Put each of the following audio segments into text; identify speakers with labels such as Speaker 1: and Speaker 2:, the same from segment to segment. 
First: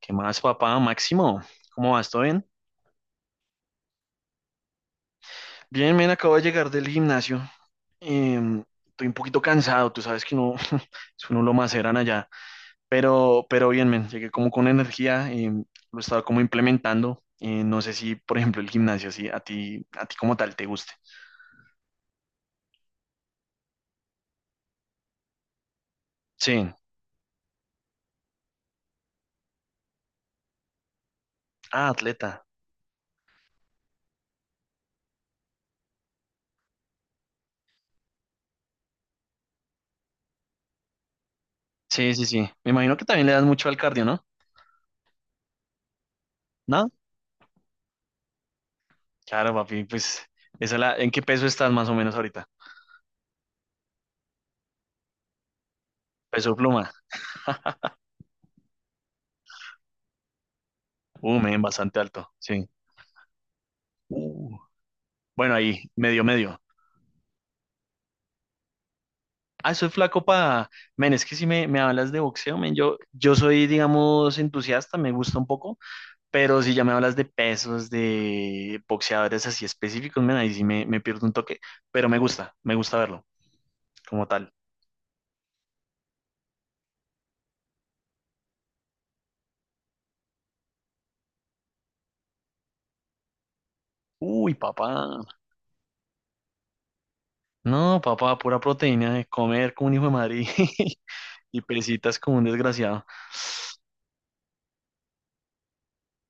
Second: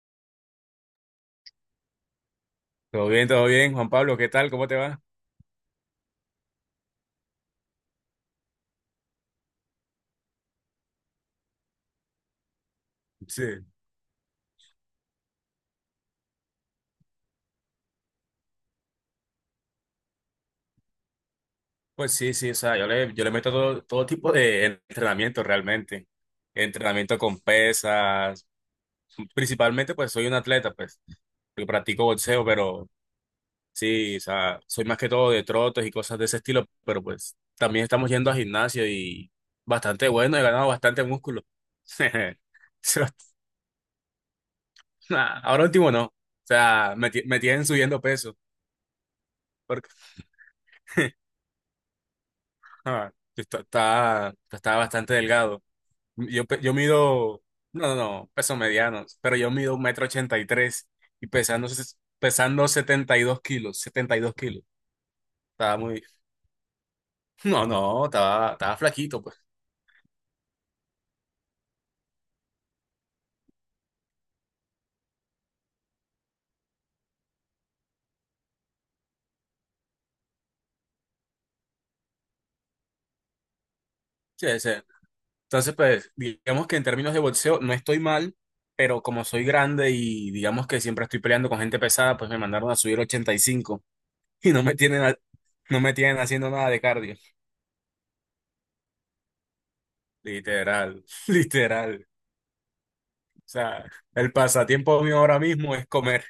Speaker 1: ¿Qué más, papá? Máximo, ¿cómo vas? ¿Todo bien?
Speaker 2: Todo bien, Juan Pablo, ¿qué tal? ¿Cómo te va?
Speaker 1: Bien, men, acabo de llegar del gimnasio. Estoy un poquito cansado, tú sabes que no, es uno lo maceran allá. Pero,
Speaker 2: Sí,
Speaker 1: pero bien, men, llegué como con energía, lo estaba como implementando. No sé si, por ejemplo, el gimnasio, así, a ti como tal te guste.
Speaker 2: pues sí, sí, o sea, yo le meto todo tipo de entrenamiento realmente.
Speaker 1: Sí,
Speaker 2: Entrenamiento con pesas, principalmente pues soy un atleta, pues, yo
Speaker 1: ah,
Speaker 2: practico
Speaker 1: atleta.
Speaker 2: boxeo, pero sí, o sea, soy más que todo de trotes y cosas de ese estilo, pero pues también estamos yendo a gimnasio y bastante bueno, he ganado bastante músculo.
Speaker 1: Sí, sí, sí. Me imagino que también le das mucho al cardio, ¿no?
Speaker 2: Ahora último no, o
Speaker 1: ¿No?
Speaker 2: sea, me tienen subiendo peso.
Speaker 1: Claro, papi,
Speaker 2: Porque
Speaker 1: pues, esa la, ¿en qué peso estás más o menos ahorita?
Speaker 2: ah, está bastante delgado. Yo,
Speaker 1: Peso
Speaker 2: pe- yo
Speaker 1: pluma.
Speaker 2: mido, no, no, no, peso mediano, pero yo mido 1,83 m y
Speaker 1: Men,
Speaker 2: pesando, ses-
Speaker 1: bastante alto,
Speaker 2: pesando
Speaker 1: sí.
Speaker 2: 72 kilos, 72 kilos.
Speaker 1: Bueno,
Speaker 2: Estaba
Speaker 1: ahí,
Speaker 2: muy,
Speaker 1: medio, medio.
Speaker 2: no, no, estaba flaquito, pues.
Speaker 1: Ah, soy flaco para... Men, es que si me hablas de boxeo, men, yo soy, digamos, entusiasta, me gusta un poco, pero si ya me hablas de pesos, de boxeadores así específicos, men, ahí sí me pierdo un toque, pero me gusta verlo como
Speaker 2: Sí,
Speaker 1: tal.
Speaker 2: sí. Entonces, pues, digamos que en términos de boxeo no estoy mal, pero como soy grande y digamos que siempre estoy peleando con gente pesada, pues me mandaron a subir 85 y cinco y
Speaker 1: Uy,
Speaker 2: no me
Speaker 1: papá.
Speaker 2: tienen, no me tienen haciendo nada de cardio.
Speaker 1: No, papá, pura proteína de comer como un hijo de Madrid y
Speaker 2: Literal,
Speaker 1: y
Speaker 2: literal.
Speaker 1: presitas como un desgraciado.
Speaker 2: O sea, el pasatiempo mío ahora mismo es comer,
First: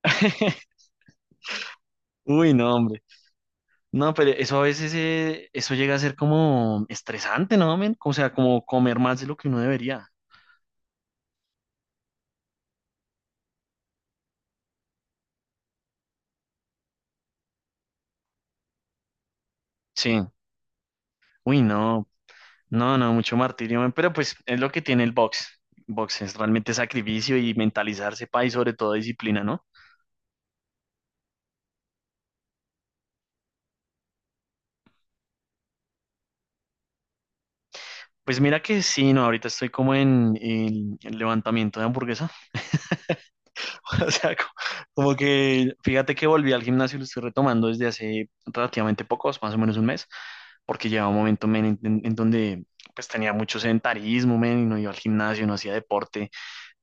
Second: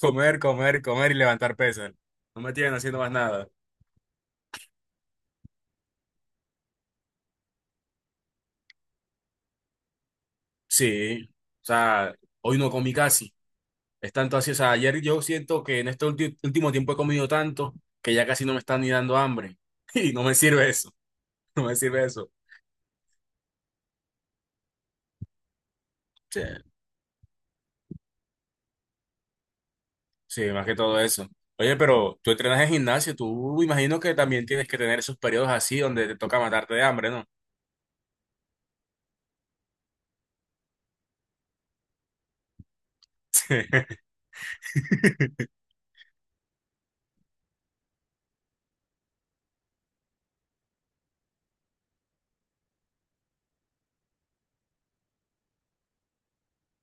Speaker 2: comer, comer, comer y levantar pesas. No me
Speaker 1: Uy, no,
Speaker 2: tienen haciendo
Speaker 1: hombre.
Speaker 2: más nada.
Speaker 1: No, pero eso a veces, eso llega a ser como estresante, ¿no, men? O sea, como comer más de lo que uno debería.
Speaker 2: Sí, o sea, hoy no comí casi. Es tanto así, o sea, ayer yo siento que en este último tiempo he comido tanto que ya casi no me está ni dando hambre. Y
Speaker 1: Sí.
Speaker 2: no me sirve eso,
Speaker 1: Uy,
Speaker 2: no me sirve
Speaker 1: no,
Speaker 2: eso.
Speaker 1: no, no, mucho martirio, men. Pero pues es lo que tiene el box. Box es
Speaker 2: Sí,
Speaker 1: realmente sacrificio y mentalizarse, pa, y sobre todo disciplina, ¿no?
Speaker 2: sí, más que todo eso. Oye, pero tú entrenas en gimnasio, tú imagino que también tienes que tener esos periodos así donde te toca matarte de hambre, ¿no?
Speaker 1: Pues mira que sí, no, ahorita estoy como en el levantamiento de hamburguesa. O sea, como, que fíjate que volví al gimnasio y lo estoy retomando desde hace relativamente pocos, más o menos un mes, porque llevaba un momento men, en donde pues tenía mucho sedentarismo, men, y no iba al gimnasio, no hacía deporte,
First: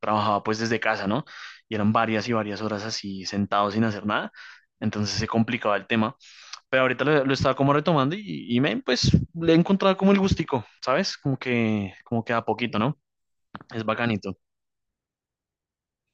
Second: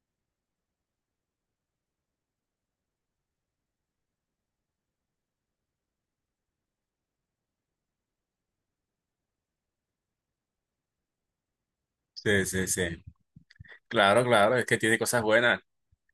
Speaker 1: trabajaba pues desde casa, ¿no? Y eran varias y varias horas así sentado sin hacer nada. Entonces se complicaba el tema, pero ahorita lo estaba como retomando y men, pues le he encontrado como el gustico, ¿sabes? Como que a
Speaker 2: Sí, sí,
Speaker 1: poquito, ¿no?
Speaker 2: sí.
Speaker 1: Es
Speaker 2: Claro,
Speaker 1: bacanito.
Speaker 2: claro, es que tiene cosas buenas.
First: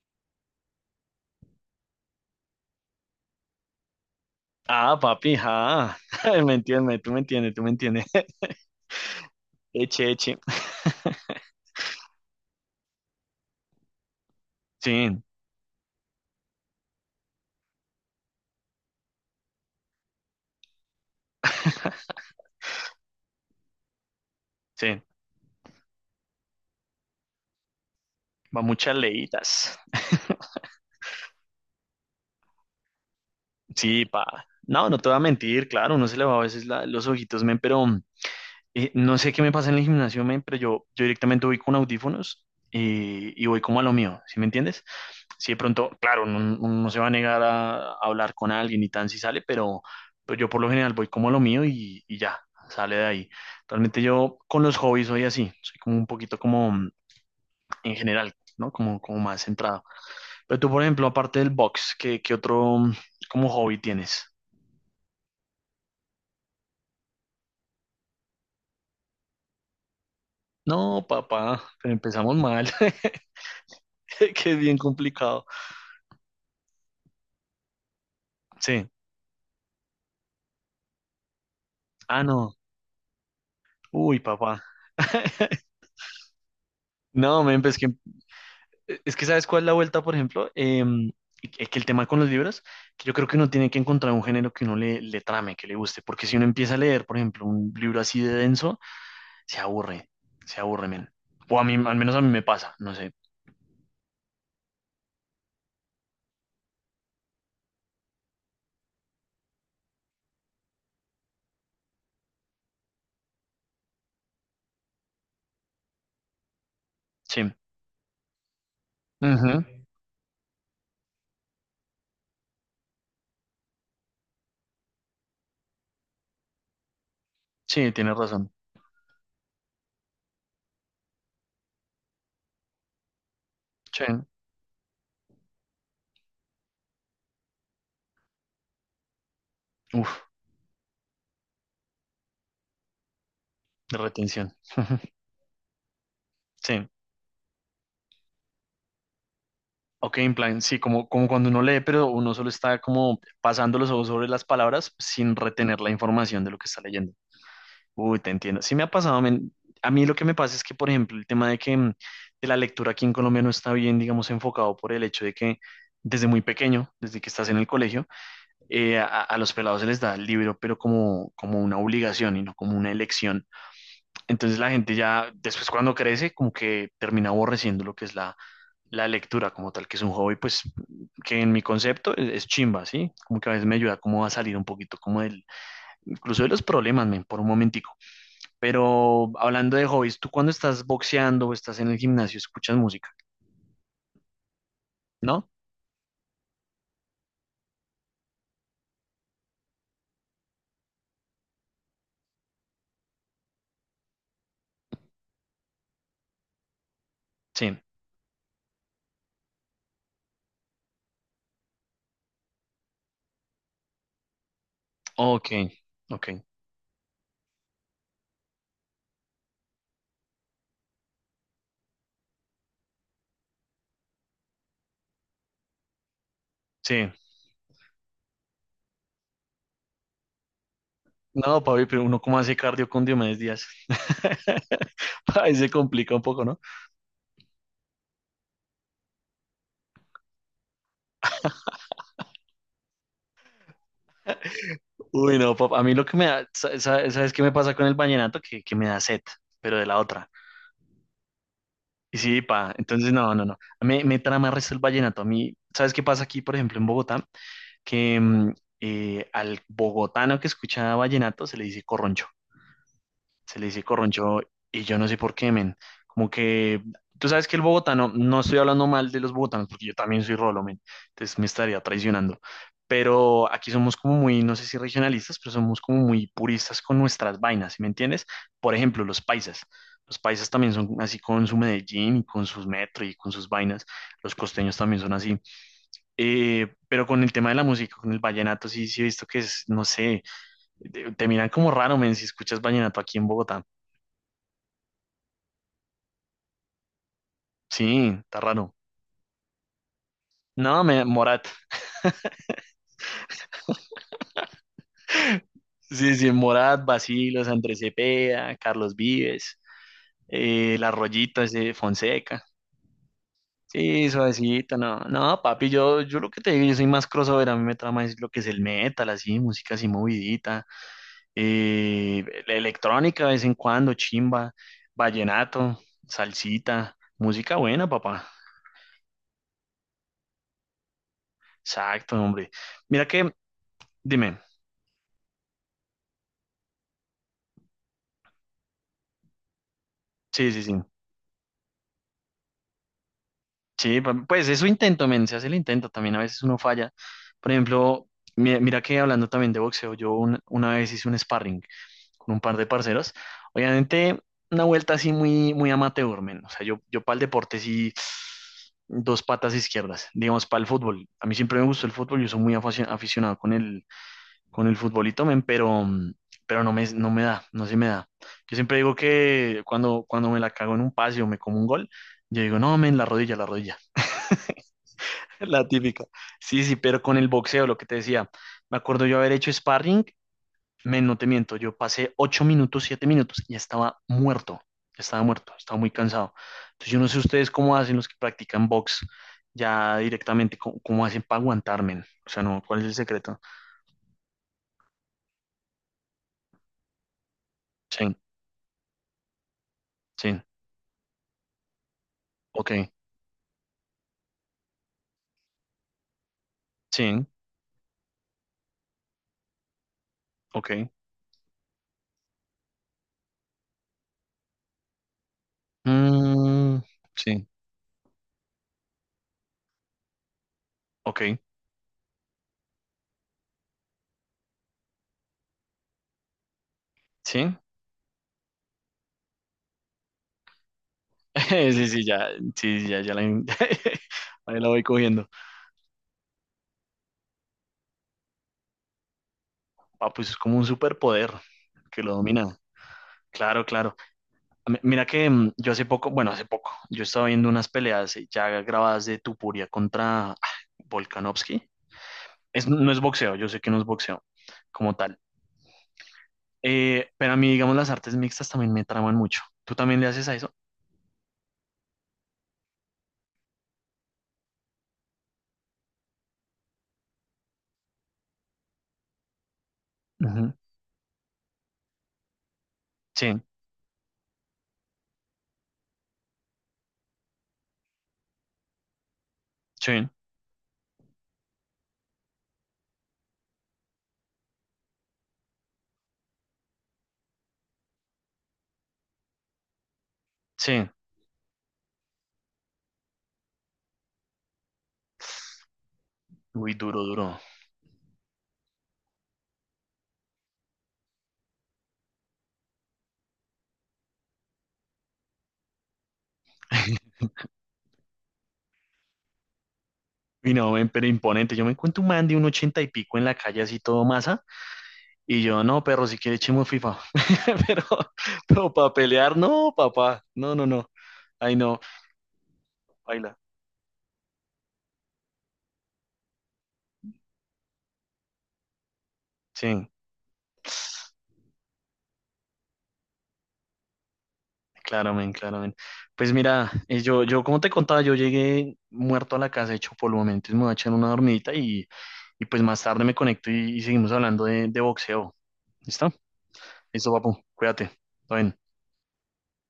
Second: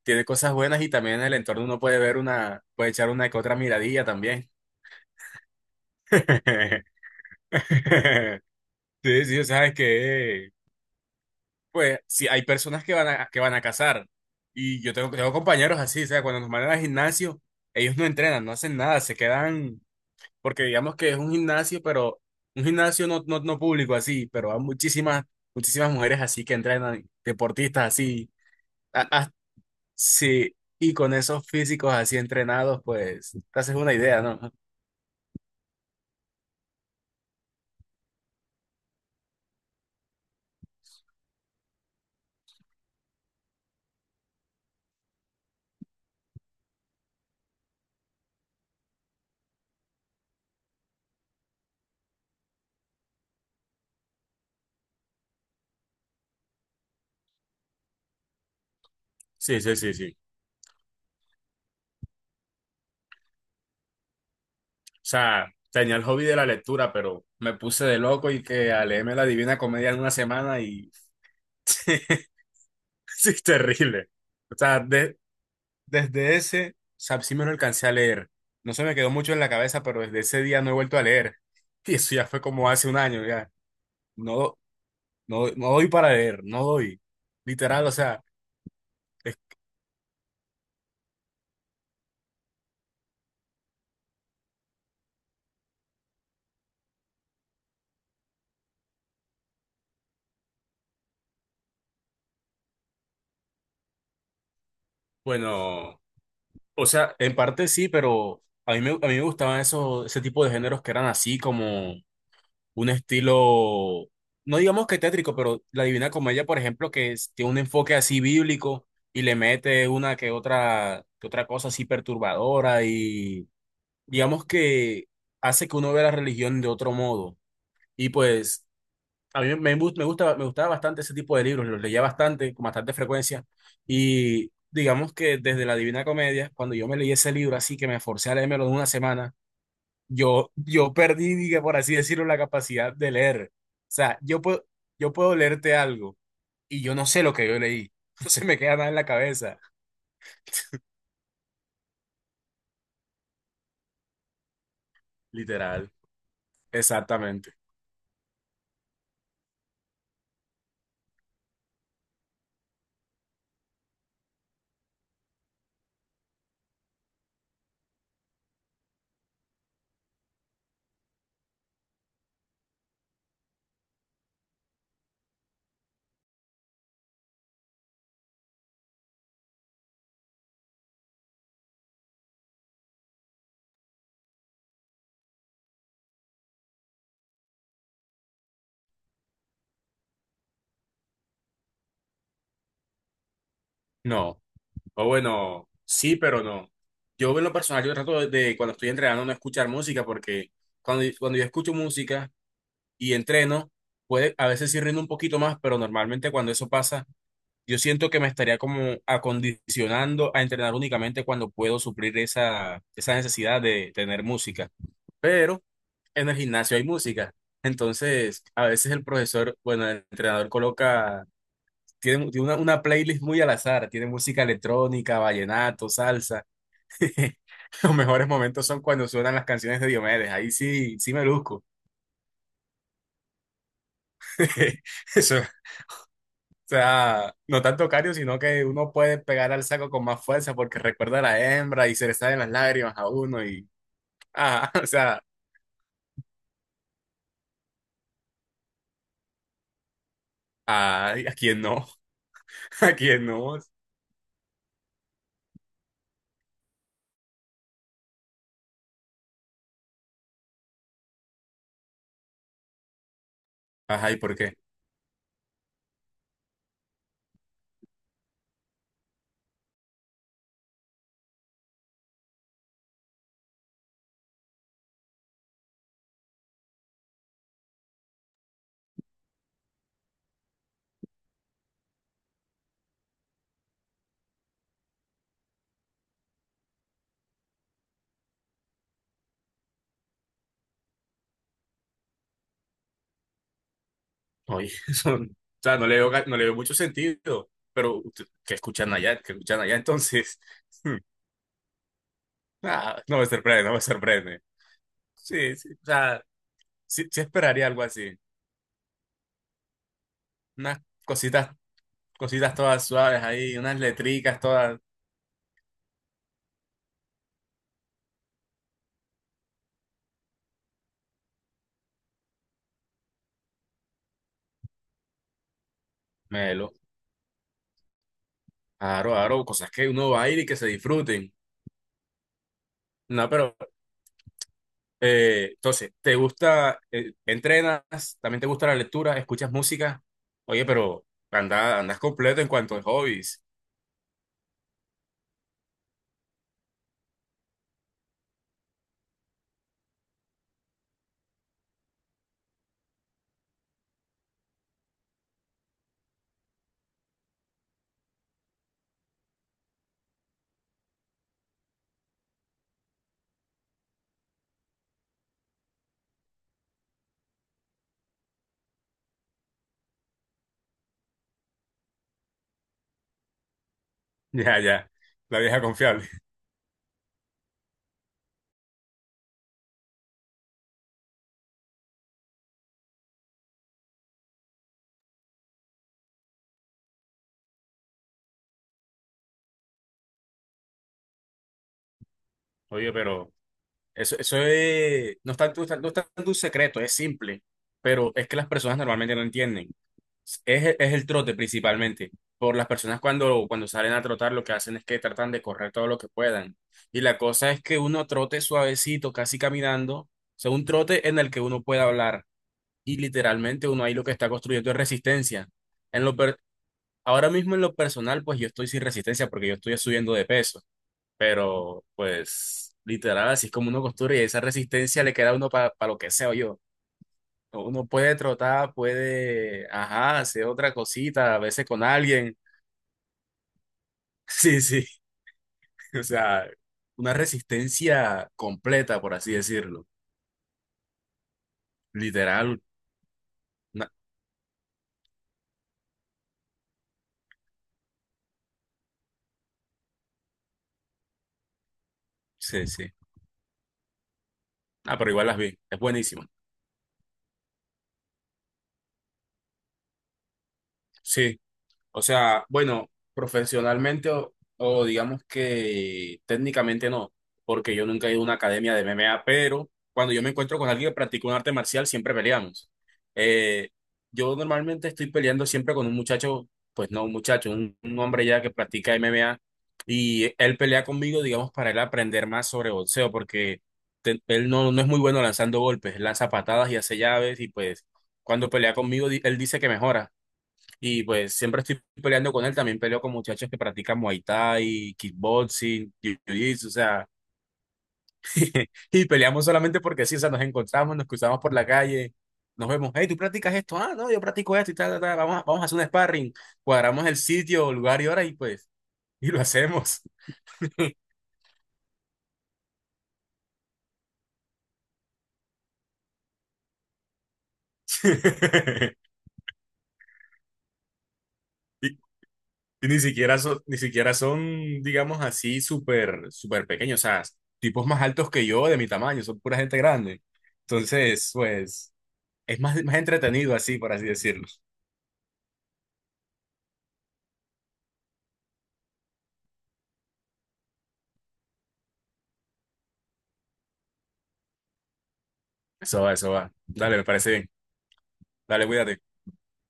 Speaker 2: Tiene cosas buenas y también en el entorno uno puede ver una, puede echar una que otra miradilla también.
Speaker 1: Ah, papi, ah. Me entiendes, tú me entiendes, tú me entiendes.
Speaker 2: Sí, sí, o sea, es
Speaker 1: Eche, eche.
Speaker 2: que, pues, sí, hay personas que van a cazar. Y yo tengo,
Speaker 1: Sí,
Speaker 2: tengo compañeros así, o sea, cuando nos mandan al gimnasio, ellos no entrenan, no hacen nada, se quedan, porque digamos que es un gimnasio, pero un gimnasio no público así, pero hay
Speaker 1: sí.
Speaker 2: muchísimas mujeres así que entrenan, deportistas así.
Speaker 1: Va muchas
Speaker 2: a- a-
Speaker 1: leídas.
Speaker 2: sí, y con esos físicos así entrenados, pues, te haces una
Speaker 1: Sí,
Speaker 2: idea,
Speaker 1: pa.
Speaker 2: ¿no?
Speaker 1: No, no te voy a mentir, claro, uno se le va a veces los ojitos, men, pero no sé qué me pasa en el gimnasio, men, pero yo directamente voy con audífonos y voy como a lo mío, ¿sí me entiendes? Si de pronto, claro, no se va a negar a hablar con alguien y tan si sale, pero yo por lo general voy como a lo mío y ya, sale de ahí. Realmente yo con los hobbies soy así, soy como un poquito como en general, ¿no? Como más
Speaker 2: Sí, sí,
Speaker 1: centrado.
Speaker 2: sí, sí.
Speaker 1: Pero tú, por ejemplo, aparte del box, ¿qué otro como hobby tienes?
Speaker 2: O sea, tenía el hobby de la lectura, pero me puse de loco y que a leerme la Divina Comedia en una semana y
Speaker 1: No, papá, pero
Speaker 2: sí,
Speaker 1: empezamos mal,
Speaker 2: sí, es terrible.
Speaker 1: que
Speaker 2: O
Speaker 1: es bien
Speaker 2: sea, de-
Speaker 1: complicado.
Speaker 2: desde ese, o sea, sí me lo alcancé a leer. No se
Speaker 1: Sí.
Speaker 2: me quedó mucho en la cabeza, pero desde ese día no he vuelto a leer. Y eso
Speaker 1: Ah,
Speaker 2: ya fue
Speaker 1: no.
Speaker 2: como hace un año, ya.
Speaker 1: Uy,
Speaker 2: No,
Speaker 1: papá.
Speaker 2: no, no doy para leer, no doy.
Speaker 1: No, men, pues
Speaker 2: Literal,
Speaker 1: que
Speaker 2: o sea,
Speaker 1: es que
Speaker 2: es,
Speaker 1: sabes cuál es la vuelta, por ejemplo, que el tema con los libros, que yo creo que uno tiene que encontrar un género que uno le trame, que le guste, porque si uno empieza a leer, por ejemplo, un libro así de denso, se aburre, se aburre, men. O a mí, al menos a mí me pasa, no sé.
Speaker 2: bueno, o sea, en parte sí, pero a mí me gustaban ese tipo de géneros que eran así como un estilo, no digamos que tétrico, pero la Divina Comedia, por ejemplo, que es-
Speaker 1: Sí.
Speaker 2: tiene un enfoque así bíblico y le
Speaker 1: Ujú.
Speaker 2: mete una que otra cosa así perturbadora y digamos que hace que uno vea la religión de otro modo.
Speaker 1: Sí,
Speaker 2: Y
Speaker 1: tienes razón.
Speaker 2: pues a mí me gustaba bastante ese tipo de libros, los leía bastante, con bastante frecuencia
Speaker 1: Sí.
Speaker 2: y digamos que desde la Divina Comedia, cuando yo me leí ese libro así que me forcé a leérmelo en una semana,
Speaker 1: Uf,
Speaker 2: yo perdí, diga, por así decirlo, la capacidad de leer. O
Speaker 1: de
Speaker 2: sea, yo
Speaker 1: retención.
Speaker 2: puedo, yo puedo leerte algo y
Speaker 1: Sí.
Speaker 2: yo no sé lo que yo leí. No se me queda nada en la cabeza.
Speaker 1: Ok, en plan, sí, como cuando uno lee, pero uno solo está como pasando los ojos sobre las palabras sin retener la
Speaker 2: Literal.
Speaker 1: información de lo que está leyendo.
Speaker 2: Exactamente.
Speaker 1: Uy, te entiendo. Sí me ha pasado, men. A mí lo que me pasa es que, por ejemplo, el tema de que de la lectura aquí en Colombia no está bien, digamos, enfocado por el hecho de que desde muy pequeño, desde que estás en el colegio, a los pelados se les da el libro, pero como una obligación y no como una elección. Entonces la gente ya, después cuando crece, como que termina aborreciendo lo que es la lectura como tal, que es un hobby, pues que en mi concepto es chimba, ¿sí? Como que a veces me ayuda como a salir un poquito como del, incluso de los problemas, men, por un momentico. Pero hablando de hobbies, ¿tú cuando estás boxeando o estás en el gimnasio escuchas música?
Speaker 2: No. O
Speaker 1: ¿No?
Speaker 2: bueno, sí, pero no. Yo en lo personal, yo trato de cuando estoy entrenando no escuchar música porque cuando yo escucho música y entreno, puede, a veces sí rindo un poquito más, pero normalmente cuando eso pasa,
Speaker 1: Sí.
Speaker 2: yo siento que me estaría como acondicionando a entrenar únicamente cuando puedo suplir esa necesidad de tener música.
Speaker 1: Ok,
Speaker 2: Pero
Speaker 1: ok.
Speaker 2: en el gimnasio hay música. Entonces, a veces el profesor, bueno, el entrenador coloca, tiene una playlist muy al azar, tiene música electrónica, vallenato, salsa.
Speaker 1: Sí.
Speaker 2: Los mejores momentos son cuando suenan las canciones de Diomedes. Ahí sí, sí me
Speaker 1: No,
Speaker 2: luzco.
Speaker 1: Pablo, pero uno cómo hace cardio con Diomedes Díaz.
Speaker 2: Eso
Speaker 1: Ahí se complica un poco, ¿no?
Speaker 2: sea, no tanto cario, sino que uno puede pegar al saco con más fuerza porque recuerda a la hembra y se le salen las lágrimas a uno y, ah, o sea,
Speaker 1: Uy, no, papá. A mí lo que me da, ¿sabes qué me pasa con el vallenato? Que me da sed, pero de la otra.
Speaker 2: ay, ¿a quién no?
Speaker 1: Y sí, pa,
Speaker 2: ¿A
Speaker 1: entonces
Speaker 2: quién
Speaker 1: no, no, no.
Speaker 2: no?
Speaker 1: Me trama el resto el vallenato. A mí, ¿sabes qué pasa aquí, por ejemplo, en Bogotá? Que al bogotano que escucha vallenato se le dice corroncho. Se le dice
Speaker 2: Ajá, ¿y por
Speaker 1: corroncho
Speaker 2: qué?
Speaker 1: y yo no sé por qué, men. Como que tú sabes que el bogotano, no estoy hablando mal de los bogotanos porque yo también soy rolo, men. Entonces me estaría traicionando. Pero aquí somos como muy, no sé si regionalistas, pero somos como muy puristas con nuestras vainas, ¿sí me entiendes? Por ejemplo, los paisas. Los paisas también son así con su Medellín y con sus metro y con sus vainas. Los costeños también son así. Pero con el tema de la música, con el vallenato, sí, sí he visto que es, no sé, te miran como raro, men, si escuchas vallenato aquí en Bogotá.
Speaker 2: Oye, son, o sea, no le veo mucho sentido, pero
Speaker 1: Sí,
Speaker 2: usted-
Speaker 1: está
Speaker 2: ¿qué
Speaker 1: raro.
Speaker 2: escuchan allá? ¿Qué escuchan allá? Entonces,
Speaker 1: No,
Speaker 2: hmm,
Speaker 1: Morat.
Speaker 2: ah, no me sorprende, no me sorprende. Sí, sí, o
Speaker 1: Sí,
Speaker 2: sea,
Speaker 1: sí, Morat,
Speaker 2: sí, sí
Speaker 1: Bacilos,
Speaker 2: esperaría
Speaker 1: Andrés
Speaker 2: algo así.
Speaker 1: Cepeda, Carlos Vives,
Speaker 2: Unas
Speaker 1: Las Rollitas
Speaker 2: cositas,
Speaker 1: de Fonseca.
Speaker 2: cositas todas suaves ahí, unas
Speaker 1: Sí,
Speaker 2: letricas
Speaker 1: suavecito,
Speaker 2: todas.
Speaker 1: no. No, papi, yo lo que te digo, yo soy más crossover, a mí me trama es lo que es el metal, así, música así movidita, la electrónica de vez en cuando, chimba, vallenato,
Speaker 2: Melo.
Speaker 1: salsita, música buena, papá.
Speaker 2: Aro, aro, cosas que uno va a ir y que se disfruten.
Speaker 1: Exacto, hombre. Mira
Speaker 2: No,
Speaker 1: que,
Speaker 2: pero
Speaker 1: dime,
Speaker 2: entonces, ¿te gusta, entrenas, también te gusta la lectura, escuchas música?
Speaker 1: sí, sí,
Speaker 2: Oye,
Speaker 1: sí.
Speaker 2: pero andas completo en cuanto a hobbies.
Speaker 1: Sí, pues eso intento, men, se hace el intento, también a veces uno falla. Por ejemplo, mira que hablando también de boxeo, yo una vez hice un sparring con un par de parceros, obviamente una vuelta así muy, muy amateur, men, o sea, yo para el deporte sí, dos patas izquierdas, digamos, para el fútbol, a mí siempre me gustó el fútbol, yo soy muy aficionado con el futbolito, men, pero no me da, no se me da. Yo siempre digo que cuando me la cago en un pase o me como un gol, yo digo, no, men, la rodilla, la rodilla.
Speaker 2: Ya, ya, la vieja
Speaker 1: La típica.
Speaker 2: confiable.
Speaker 1: Sí, sí, pero con el boxeo, lo que te decía, me acuerdo yo haber hecho sparring, no te miento, yo pasé 8 minutos, 7 minutos y ya estaba muerto, estaba muy cansado. Entonces yo no sé ustedes cómo hacen los que practican box ya directamente, cómo hacen para aguantarme. O sea, no, ¿cuál es
Speaker 2: Oye,
Speaker 1: el
Speaker 2: pero
Speaker 1: secreto?
Speaker 2: eso es, no es tanto, no es tanto un secreto, es simple, pero
Speaker 1: Sí,
Speaker 2: es que las personas normalmente no entienden.
Speaker 1: sí,
Speaker 2: Es el trote principalmente. Por las
Speaker 1: ok,
Speaker 2: personas cuando salen a trotar lo que hacen es que tratan de correr todo lo que puedan. Y la
Speaker 1: sí,
Speaker 2: cosa es que uno trote suavecito, casi caminando, o sea, un
Speaker 1: ok.
Speaker 2: trote en el que uno pueda hablar. Y literalmente uno ahí lo que está construyendo es resistencia. En lo per-
Speaker 1: Mm,
Speaker 2: ahora
Speaker 1: sí,
Speaker 2: mismo en lo personal, pues yo estoy sin resistencia porque yo estoy subiendo de peso.
Speaker 1: ok,
Speaker 2: Pero, pues, literal, así es como uno costura y esa resistencia le queda a uno para lo que sea yo.
Speaker 1: sí.
Speaker 2: Uno puede trotar, puede, ajá, hacer otra cosita, a veces con
Speaker 1: Sí, sí, ya,
Speaker 2: alguien.
Speaker 1: sí, ya, ya la, ahí
Speaker 2: Sí,
Speaker 1: la voy
Speaker 2: sí.
Speaker 1: cogiendo.
Speaker 2: O sea, una resistencia completa, por así decirlo.
Speaker 1: Ah, pues es como un superpoder que lo domina.
Speaker 2: Literal.
Speaker 1: Claro,
Speaker 2: Una-
Speaker 1: claro. Mira que yo hace poco, bueno, hace poco, yo estaba viendo unas peleas ya grabadas de Tupuria contra Volkanovski.
Speaker 2: Sí,
Speaker 1: No
Speaker 2: sí.
Speaker 1: es boxeo, yo sé que no es boxeo como
Speaker 2: Ah, pero
Speaker 1: tal.
Speaker 2: igual las vi. Es buenísimo.
Speaker 1: Pero a mí, digamos, las artes mixtas también me traman mucho. ¿Tú también le haces a eso?
Speaker 2: Sí. O sea, bueno, profesionalmente o digamos que técnicamente no, porque yo nunca he ido a una academia de MMA, pero cuando yo me
Speaker 1: Ujú.
Speaker 2: encuentro con alguien que practica un arte marcial, siempre peleamos.
Speaker 1: Sí,
Speaker 2: Eh, yo normalmente estoy peleando siempre con un muchacho, pues no un muchacho, un hombre ya que practica MMA,
Speaker 1: sí,
Speaker 2: y él pelea conmigo, digamos, para él aprender más sobre boxeo, porque él no es muy bueno lanzando golpes, él lanza patadas y hace llaves, y pues cuando pelea conmigo, él dice que mejora.
Speaker 1: sí.
Speaker 2: Y pues siempre estoy peleando con él, también peleo con muchachos que practican Muay Thai, kickboxing, jiu-jitsu, o
Speaker 1: Uy, duro,
Speaker 2: sea,
Speaker 1: duro.
Speaker 2: y peleamos solamente porque sí, o sea, nos encontramos, nos cruzamos por la calle, nos vemos, hey, ¿tú practicas esto? Ah, no, yo practico esto y tal, tal, tal, vamos, vamos a hacer un sparring, cuadramos el sitio, lugar y hora y pues, y lo hacemos.
Speaker 1: Y no, ven, pero imponente. Yo me encuentro un man de un ochenta y pico en la calle, así todo masa. Y yo, no, perro, si quiere echemos FIFA. Pero, pero para pelear, no, papá. No, no, no. Ay, no,
Speaker 2: Y, y ni
Speaker 1: baila.
Speaker 2: siquiera son, ni siquiera son, digamos así, súper, súper pequeños, o sea, tipos más altos que yo, de mi tamaño, son pura gente
Speaker 1: Sí.
Speaker 2: grande. Entonces, pues, es más, más entretenido así, por así decirlo.
Speaker 1: Claro, men, claro, men. Pues mira, yo, como te contaba, yo llegué muerto a la casa, hecho polvo, men. Entonces me voy a echar una dormidita y pues más tarde me conecto y seguimos hablando de boxeo.
Speaker 2: Eso
Speaker 1: ¿Listo?
Speaker 2: va, eso va. Dale, me
Speaker 1: Listo,
Speaker 2: parece
Speaker 1: papu.
Speaker 2: bien.
Speaker 1: Cuídate. Todo bien.
Speaker 2: Dale, cuídate.